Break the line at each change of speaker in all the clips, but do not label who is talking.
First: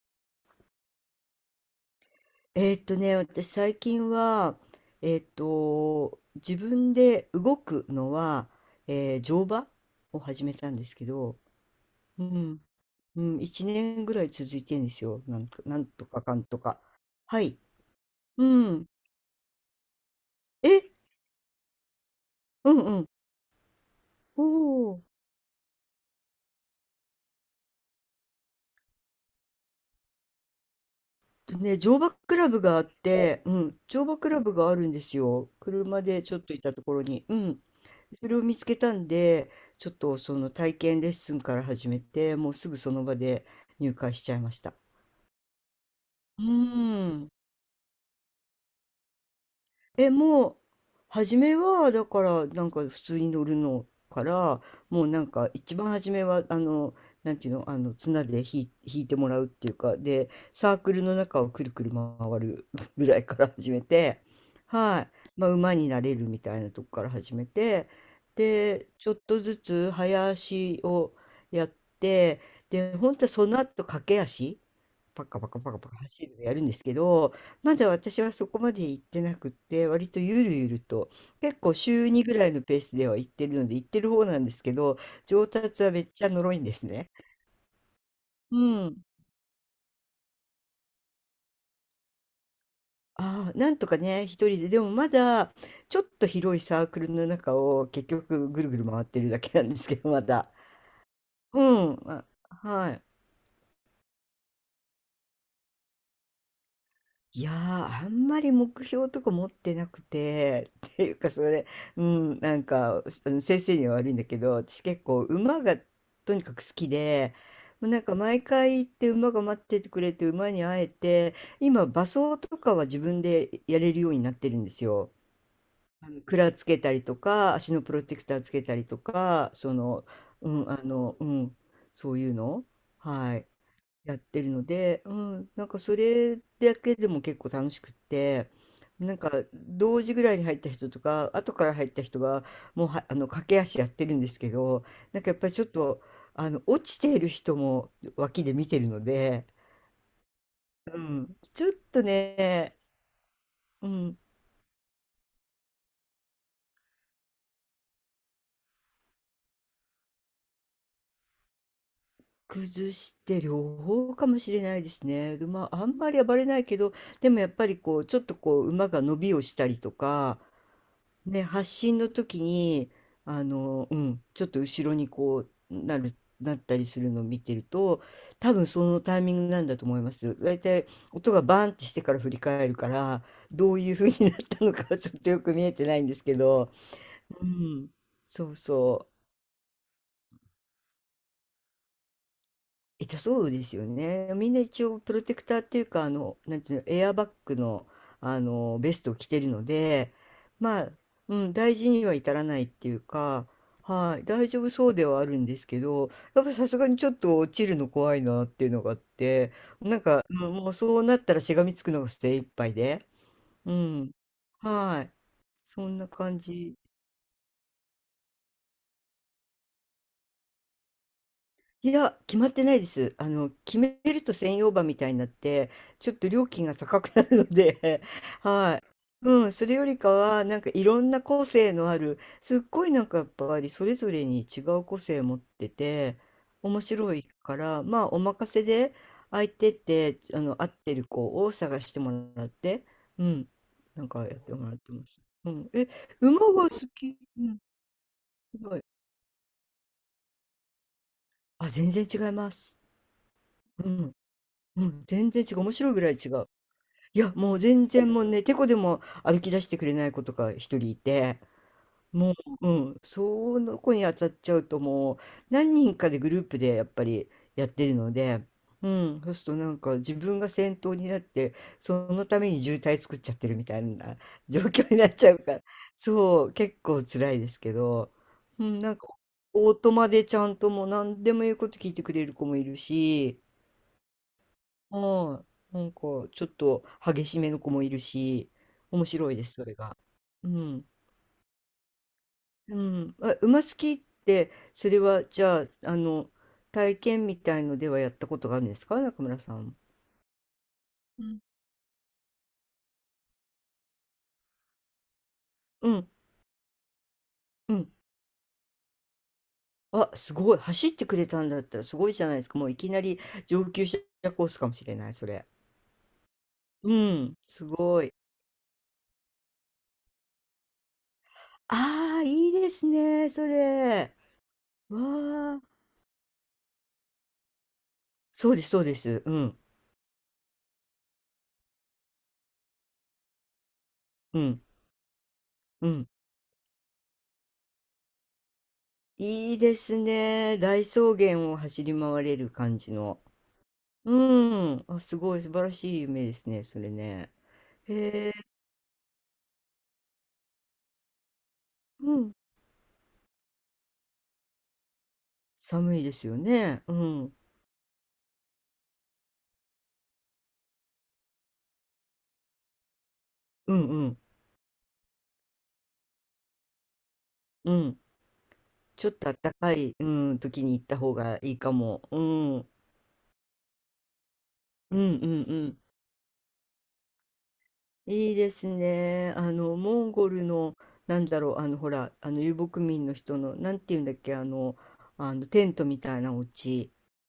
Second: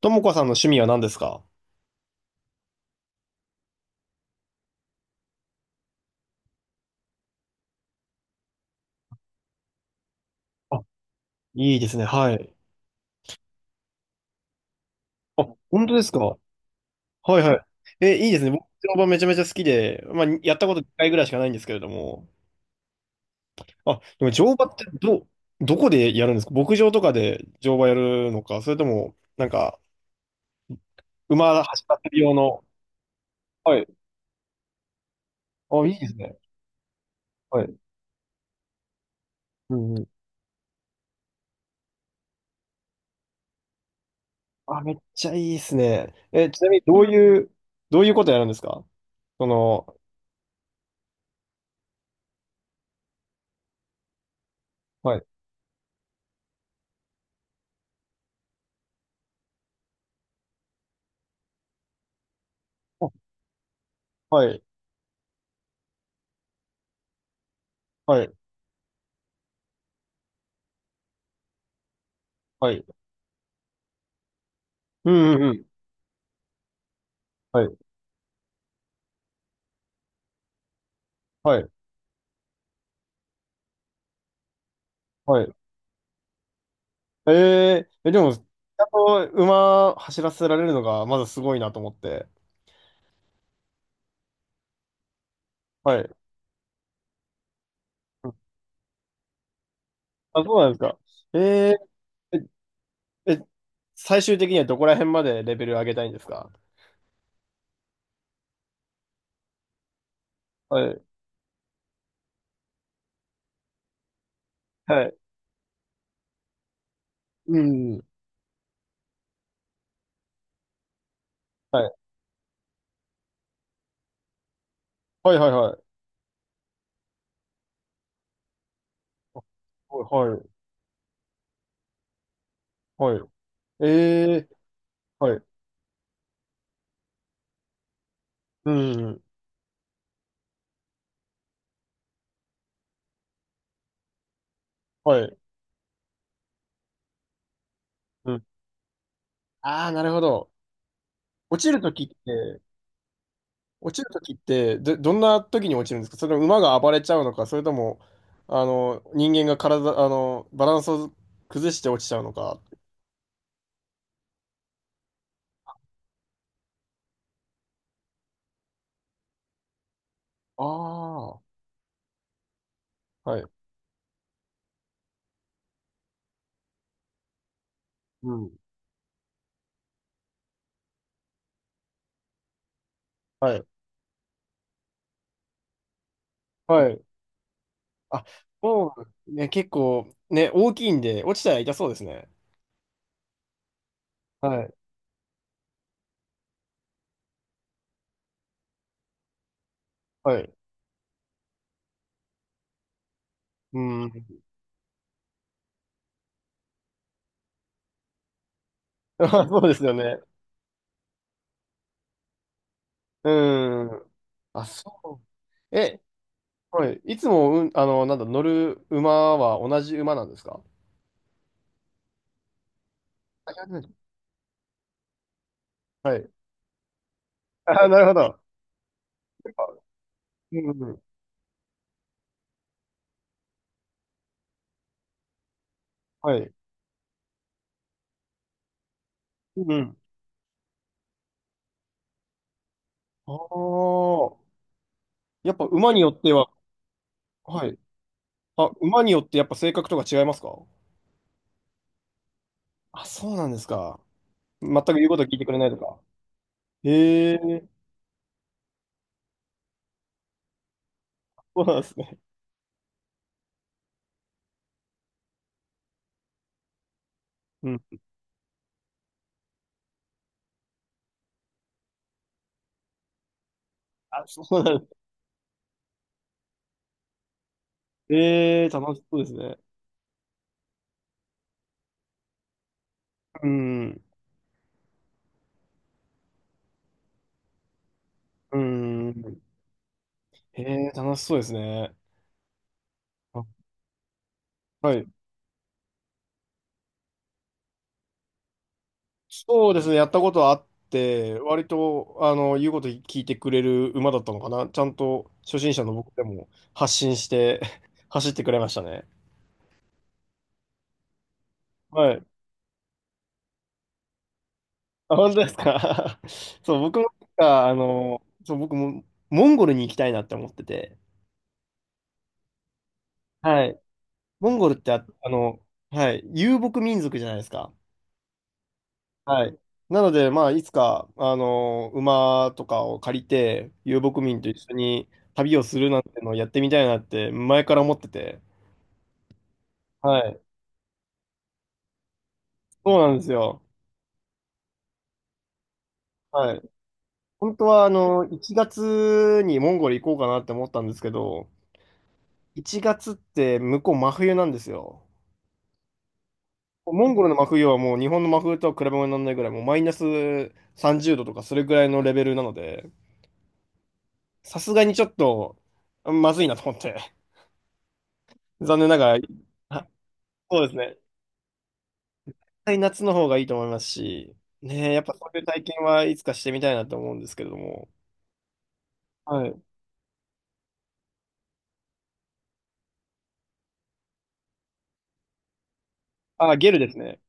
ともこさんの趣味は何ですか？
私最近は、自分で動くのは、乗馬を始めたん
あ、
ですけど、
いいですね。
う
はい。
ん、うん、1年ぐらい続いてんですよ。なんか、なん
本当で
と
すか？
かか
は
んとか。は
い
い。
はい。え、いいです
う
ね。僕、
ん。
乗馬めちゃめちゃ好きで、まあ、やったこと1
え、
回ぐらいしかないんですけれども。
うんうん。
あ、でも
お
乗馬って
お。
どこでやるんですか？牧場とかで乗馬やるのか、それとも、なんか、馬
とね、
走
乗
らせ
馬
る用
クラブ
の。
があって、うん、
はい。
乗馬クラブがあるんですよ。
あ、いい
車
です
でち
ね。
ょっと行ったところに。うん。
はい。
それを見つけたんで、
う
ちょっ
んうん。
とその体験レッスンから始めて、もうすぐその場で入会しちゃいました。
あ、めっちゃいいですね。
う
え、ちなみに
ーん。
どういうことやるんですか？その、
え、もう、初めは、だから、なんか普通に乗るのから、もう
は
な
い。
んか一番初めは、なんていうの、あの、綱で引いてもらうっていうか、で、サークルの中をくるくる回る ぐ
あ、
らいから始めて、
はい。
はい。まあ、馬になれるみたいなとこから始めて、
はい。
で、ちょっとずつ早足をやって、
はい。
で、本当はその後駆け足。
う
パ
んう
カパ
んう
カ
ん。
パカパカ走るのやるんですけど、
はい。
まだ私はそこまで行ってなくって、割とゆるゆると、
は
結
い。
構週2ぐらいのペースでは行ってるので、行ってる方なんですけど、
は
上
い。
達はめっちゃ呪いんですね。
えええ、でも、ち
う
ゃん
ん。
と馬走らせられるのがまずすごいなと思って。
ああ、なんとかね、一人で、でもまだ、ち
は
ょっ
い。
と広いサークルの中を結
うん。
局ぐるぐる回ってるだけなんですけど、ま
あ、
だ。
そうなんですか。え
うん。あ、
え
はい。
え、え最終的にはどこら辺までレベル上げたいんですか？
いやー、あんまり目標とか持ってなくて、
は
っ
い。
ていうかそれ、うん、なんか、あの先生には悪いんだけど、私
は
結
い。
構馬がとにかく好きで、
う
もうな
ん。
んか毎回行って馬が待っててくれて馬に会えて、
は
今
い。
馬装とかは自分でやれるようになってるんですよ。
はいはいはい。
あの、鞍つけたりとか、足のプロテクターつけたりとか、
はい。
うん、あの、うん、そういうの。
はい。
はい。
え
やって
え。
るので、
はい。
なんかそれだけでも結構楽しくって、
う
なん
ん。
か同時ぐらいに入った人とか、後から入った人がもうは、あの駆け足やってるんですけど、
は
なんかや
い。
っぱりちょっと、あの落ちている人も
う
脇
ん。
で見てるので、
ああ、なるほど。
うん、
落
ち
ち
ょっ
ると
と
きって、
ね、う
落ちる
ん、
ときって、どんなときに落ちるんですか？それとも馬が暴れちゃうのか、それとも、人間が体、バランスを崩して落ちちゃうのか。
崩して両方かもしれないですね。で、まあ、あんまり暴れないけど、でもやっぱりこう、ちょっとこう、馬が伸びをしたりとか、
あ
ね、
あ、
発信の時に、
はい。
ちょっと後ろにこう、なったりするのを見てると、
う
多
ん。
分そのタイミングなんだと思います。大体音がバーンってしてから振り返るから、
はい。
どういう風になったのかはちょっとよく見えてないんですけど、
はい。
うん、
あ、
そう
も
そう。
う、ね、結構、ね、大きいんで、落ちたら痛そうですね。
痛たそうですよね。みんな
はい。
一応プロテクターっていうか、あの、なんていうの、エアバッグの、あの、ベストを着てるので、
はい。
まあ、うん、大事には至らないっていうか、
うん。
はい、大丈夫そうではあるんですけど、やっぱさすがにちょっと落ちるの怖いなっていうのがあっ
あ、
て、
そうですよ
なん
ね。
か、もうそうなったらしがみつくのが精一杯で、
う
う
ん。
ん、
あ、
はい、
そう。
そん
え、
な感じ。
はい。いつも、うん、なんだ、乗る馬は同じ馬なんですか？
いや、決まってないです。あの、
あ、い
決
や。
めると専用馬みたいになって、ちょ
は
っと
い。
料金が高くなるの
あ、な
で、
るほど。
はい。うん、それよりかは、
う
なんか
ん
い
うん。
ろんな個性のある、すっごいなんかやっぱりそれぞれに違う個性を持ってて、
はい。
面白いから、まあお任せで相
う
手
ん
っ
うん。
て、あの、合ってる子を探してもらって、うん、
あ
なんかやっ
あ、
てもらってます。う
やっぱ
ん、え、
馬によっては、
馬が好き、うん、
はい。
す
あ、
ごい。
馬によってやっぱ性格とか違いますか？
あ、全然違います。
あ、そうなんです
う
か。
ん。
全
う
く
ん、
言うこと
全
聞い
然
てく
違
れ
う。
ない
面
と
白い
か。
ぐらい違う。い
へ
や、
え、
もう全然もうね、てこでも歩き出してくれない子とか一人いて、
そうなんですね。
もう、うん、その子に当たっちゃうともう何人かでグループでやっぱりやっ
うん。
てるので、うん、そうするとなんか自分が先頭になって、そのために渋滞作っちゃってるみたいな
あ、そ
状
うなんで
況
す。
になっちゃうから、そう、結構辛いですけど、
え
う
え、
ん、な
楽
ん
し
か
そうですね。
オートマでちゃんともう何でも言うこと聞いてくれる子もいるし、
うん。
はい。なんか、ちょっと激しめの子もいるし、
う
面白い
ん。
です、それが。う
へ
ん。
え、楽しそうですね。
うん。あ、馬
あ、
好きって、そ
は
れ
い。
は、じゃあ、体験みたいのではやったことがあるんですか、中村さ
そう
ん。
ですね。やったことあっ
う
て、
ん。
割と、言うこと聞いてくれる馬だったのかな。ちゃんと初心者
う
の
ん。
僕でも発信して
うん。
走ってくれましたね。
あ、すごい。走ってくれたんだったらすご
は
いじ
い。
ゃないですか。もういきなり上級者コースかもしれない、
あ、
そ
本当
れ。
ですか？ そう、
う
僕もなん
ん。す
か、
ごい。
僕もモンゴルに行きたいなって思ってて、
ああ、いいですね、そ
はい。
れ。
モンゴルって
わあ。
はい、遊牧民族じゃないですか。
そうです、そうです。う
はい。
ん。
なので、まあ、いつか、馬とかを借りて、遊牧
う
民と一
ん。
緒に旅をす
う
るなん
ん。
てのをやってみたいなって、前から思ってて、
いいです
はい。
ね。大草原を走り回れる感じ
そうなん
の。
ですよ。
うん。あ、すごい素晴らしい夢です
はい。
ね、それね。
本当は、
へえ、
1月にモンゴル行こうかなって思ったんですけど、
うん。
1月って向こう真冬なんですよ。
寒いですよね。う
モンゴル
ん。
の真冬はもう日本の真冬とは比べ物にならないぐらい、もうマイナス30度とかそれぐらいのレベルなので、
うんうん
さすがにちょっとまずいなと思って、
うん。
残念な
ちょっ
がら、
と暖か
あ、
い、うん、
そ
時
うです
に行
ね。
った
絶
方がいいかも。うん。うん
対夏の方がいいと思いますし、ねえ、
う
や
ん
っ
う
ぱそういう体
ん。
験はいつかしてみたいなと思うんですけれども。
いいですね。
はい。
モンゴルの、なんだろう、あの、ほら、遊牧民の人の、なんていうんだっけ、あの、テントみたいなお
あ、ゲルで
家。
すね。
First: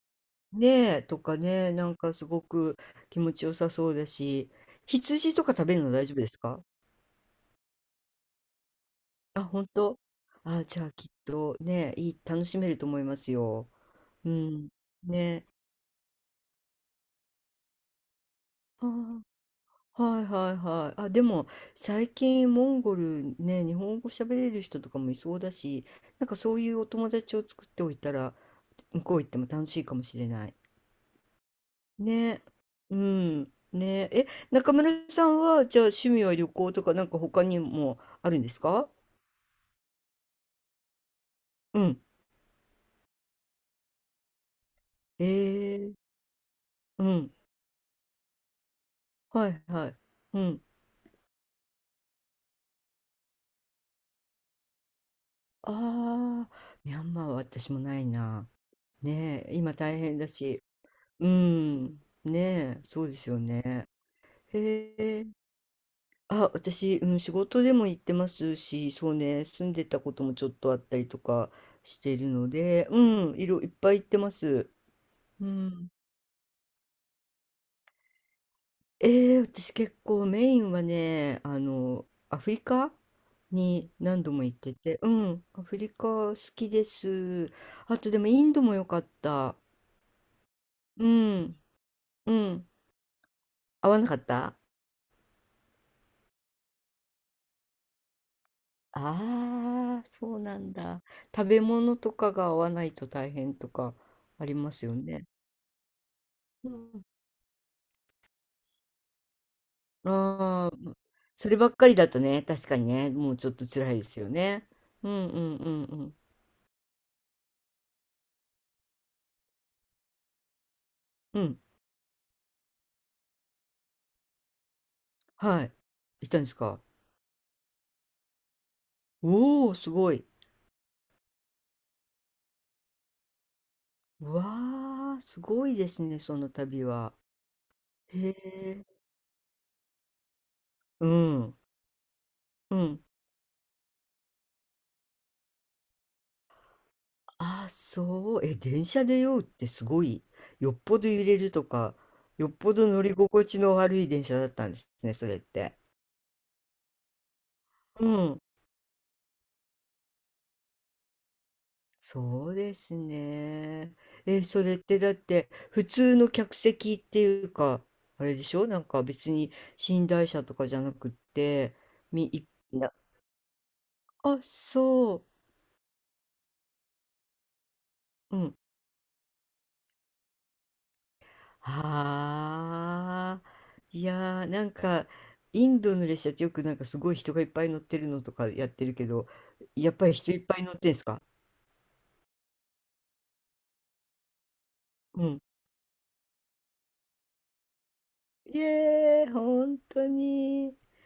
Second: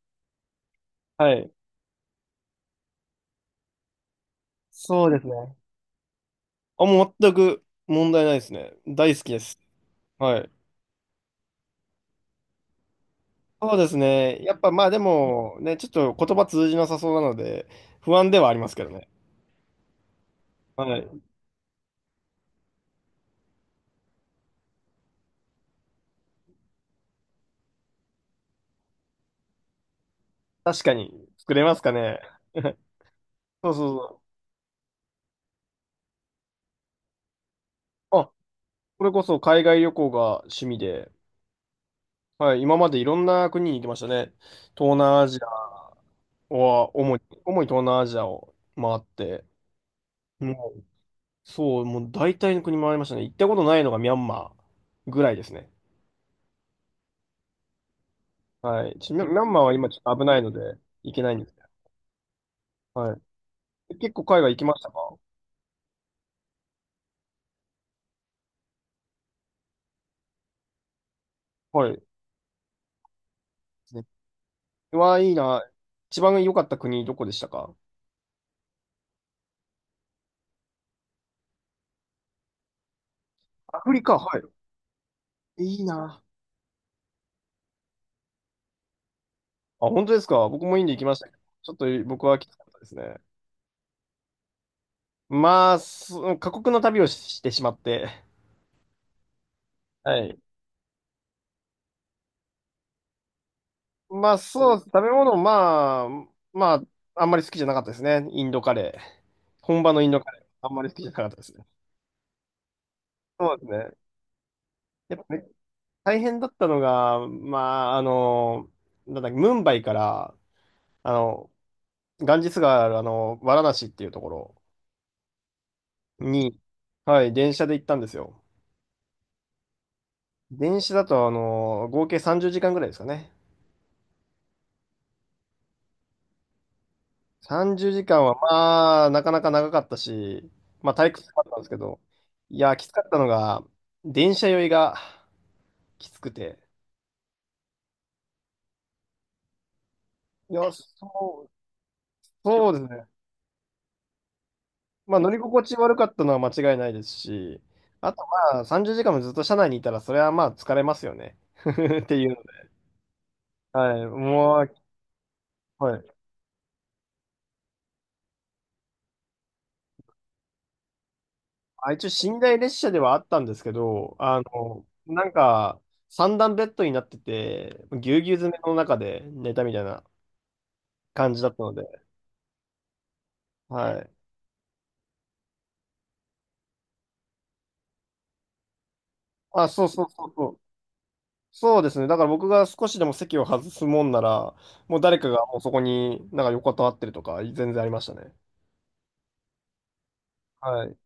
ねえ、と
は
か
い。
ね、なんかすごく気持ちよさそうだし、
そうですね。
羊とか食べるの大丈夫ですか？
あ、もう全く問題ないですね。大好きで
あ、
す。
本当？
はい。
あ、じゃあきっとね、いい、楽しめると思いますよ。
そうです
う
ね。やっ
ん。
ぱまあで
ね。
も、ね、ちょっと言葉通じなさそうなので、不安ではありますけ
あ
どね。
ー、はいはいは
は
い。
い。
あ、でも最近モンゴルね、日本語喋れる人とかもいそうだし、なんかそういうお友達を作っておいたら、向こう行っても楽しいかもしれない。
確かに、作れますかね。
ね、うん、
そうそう
ね、
そ
中村さんは、じゃあ趣味は旅行とか、なんか他にも
う。
あ
あ、
るんですか？
これこそ海外旅行が趣味で、
うん。
はい、今までいろんな国に行きましたね。東南
え
アジ
え
アは
う
主に、
ん。
東南アジアを回って、
はいはい。うん。
もう、そう、もう大体の国回りましたね。行ったことないのがミャンマーぐらいですね。
ああ、ミャンマーは私もないな。
はい。ちミャミャ
ね
ン
え、
マー
今
は今ち
大
ょっと
変
危
だ
ないの
し。
で、行け
う
ないんですけ
ん。ねえ、
ど。
そうで
は
すよね。
い。結構海外行きました
へ
か？
え。あ、私、うん、仕事でも行ってますし、そうね、住んでたこともちょっとあったりとか
はい。
し
で
ているので、いっぱ
す
い行
ね。
ってます。
うわ、いい
う
な。
ん。
一番良かった国どこでしたか？
ええ、私結構メインはね、あの、アフリカ
ア
に
フリカ、
何度
は
も行ってて、うん、ア
い。い
フ
い
リカ
な。
好きです。あとでもインドも良かった。
あ、本当ですか。僕もインド行き
う
ましたけど、
ん、
ちょっと僕
う
はきつか
ん。
ったですね。
合わなかった？
まあ、過酷な旅をしてしまって。
ああ
は
そ
い。
うなんだ。食べ物とかが合わないと大変とか
まあ、
ありま
そうです。
すよ
食べ
ね。
物、まあ、
う
まあ、
ん。
あんまり好きじゃなかったですね。インドカレー。本場のインドカレー、あ
あ
んまり好
あ、
きじゃなかったで
そ
す
れ
ね。
ばっかりだとね、確かにね、もうちょ
そ
っ
うで
と
す
辛いで
ね。
すよね。う
やっ
ん
ぱ
う
ね、
んうんうん。
大変だったのが、まあ、なんだっけ、ムンバイから、あ
う
の、
ん、
ガンジス川ある、ワラナシっていうところ
はい。いたんです
に、
か？
はい、電車で行ったんですよ。
おお、すごい。
電車だと、合計30時間ぐらいですかね。
わあ、すごいですね、その旅は。
30時間
へ
は
え、
まあ、なかなか長かったし、まあ
う
退屈だった
ん、
んですけど、いや、
う
きつか
ん。
ったのが、電車酔いがきつくて。
ああ、そう。え、電車で酔うってすごい。
いや、
よっぽど揺れ
そう、
るとか、よっ
そう
ぽ
です
ど乗
ね。
り心地の悪い電車だったんですね、
まあ
そ
乗
れ
り
っ
心地
て。
悪かったのは間違いないですし、
う
あと、
ん。
まあ30時間もずっと車内にいたら、それはまあ疲れますよね。っていうの
そう
で。
ですね。
はい、
え、そ
も
れってだって、
う、
普
はい。
通の客席っていうか、あれでしょ？なんか別に寝台車とかじゃなくって、
あ、一
み、
応寝
い
台列車
な、
ではあったんですけど、
あ、そ
なんか、三段ベッドになってて、ぎゅうぎゅう
う。う
詰
ん
めの中で寝たみたいな感じだったので、
はあ、
は
い
い。
やー、なんか、インドの列車ってよくなんかすごい人がいっぱい乗ってるのとかやってるけど、
あ、そう
やっ
そ
ぱ
う
り
そ
人
う
いっ
そ
ぱ
う。
い乗ってんすか？
そうですね。だから僕が少しでも席を外すもんなら、もう誰
う
か
ん。
がもうそこになんか横たわってるとか、全然ありましたね。
いえー、本当に。
はい。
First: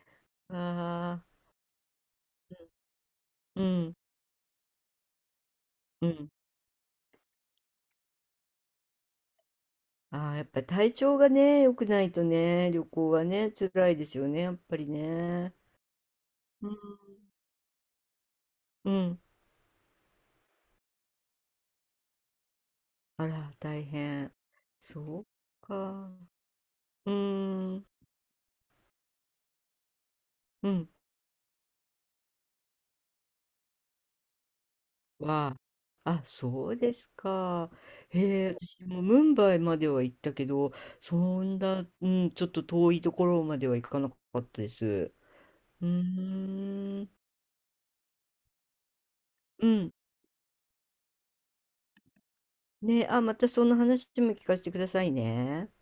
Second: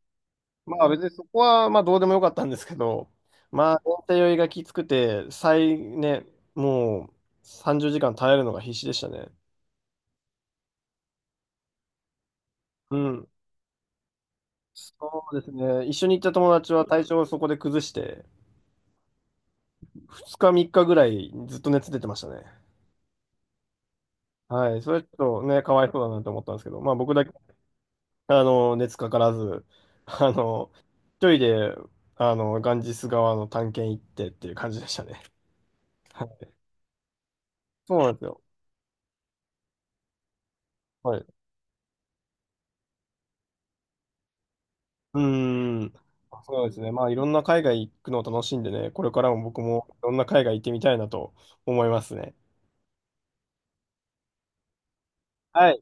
まあ別に
あ
そ
あ、
こはまあどうでもよかったんですけど、
う
まあ、
ん、
延滞酔いがきつくて、
うん。
もう30時間耐えるのが必死でしたね。
ああ、やっぱり体調がね、良くないとね、旅
う
行は
ん。
ね、辛いですよね、やっぱり
そうです
ね。
ね。一緒に行った友
う
達
ん、
は体調をそこで崩して、
うん。
2日3日ぐらいずっと熱出てましたね。
あら、大変。
はい。それち
そう
ょっとね、かわいそう
か。
だなと思ったんですけど、まあ
う
僕だけ
ーん、
熱かからず、あ
う
の、
ん。
一人で、ガンジス川の探検行ってっていう感じでしたね。
は、あ、
はい。
そうですか。
そうなんですよ。
へえ、私もムンバイまでは行ったけど、
はい。
そんな、うん、ちょっと遠いところまでは行かなかったです。
うー
う
ん。
ー
そうですね。
ん。
まあ、いろんな海外行くのを楽しんでね、これからも僕
う
もい
ん。
ろんな海外行ってみたいなと思いますね。
ね、あ、またその話も聞かせてくださいね。
はい。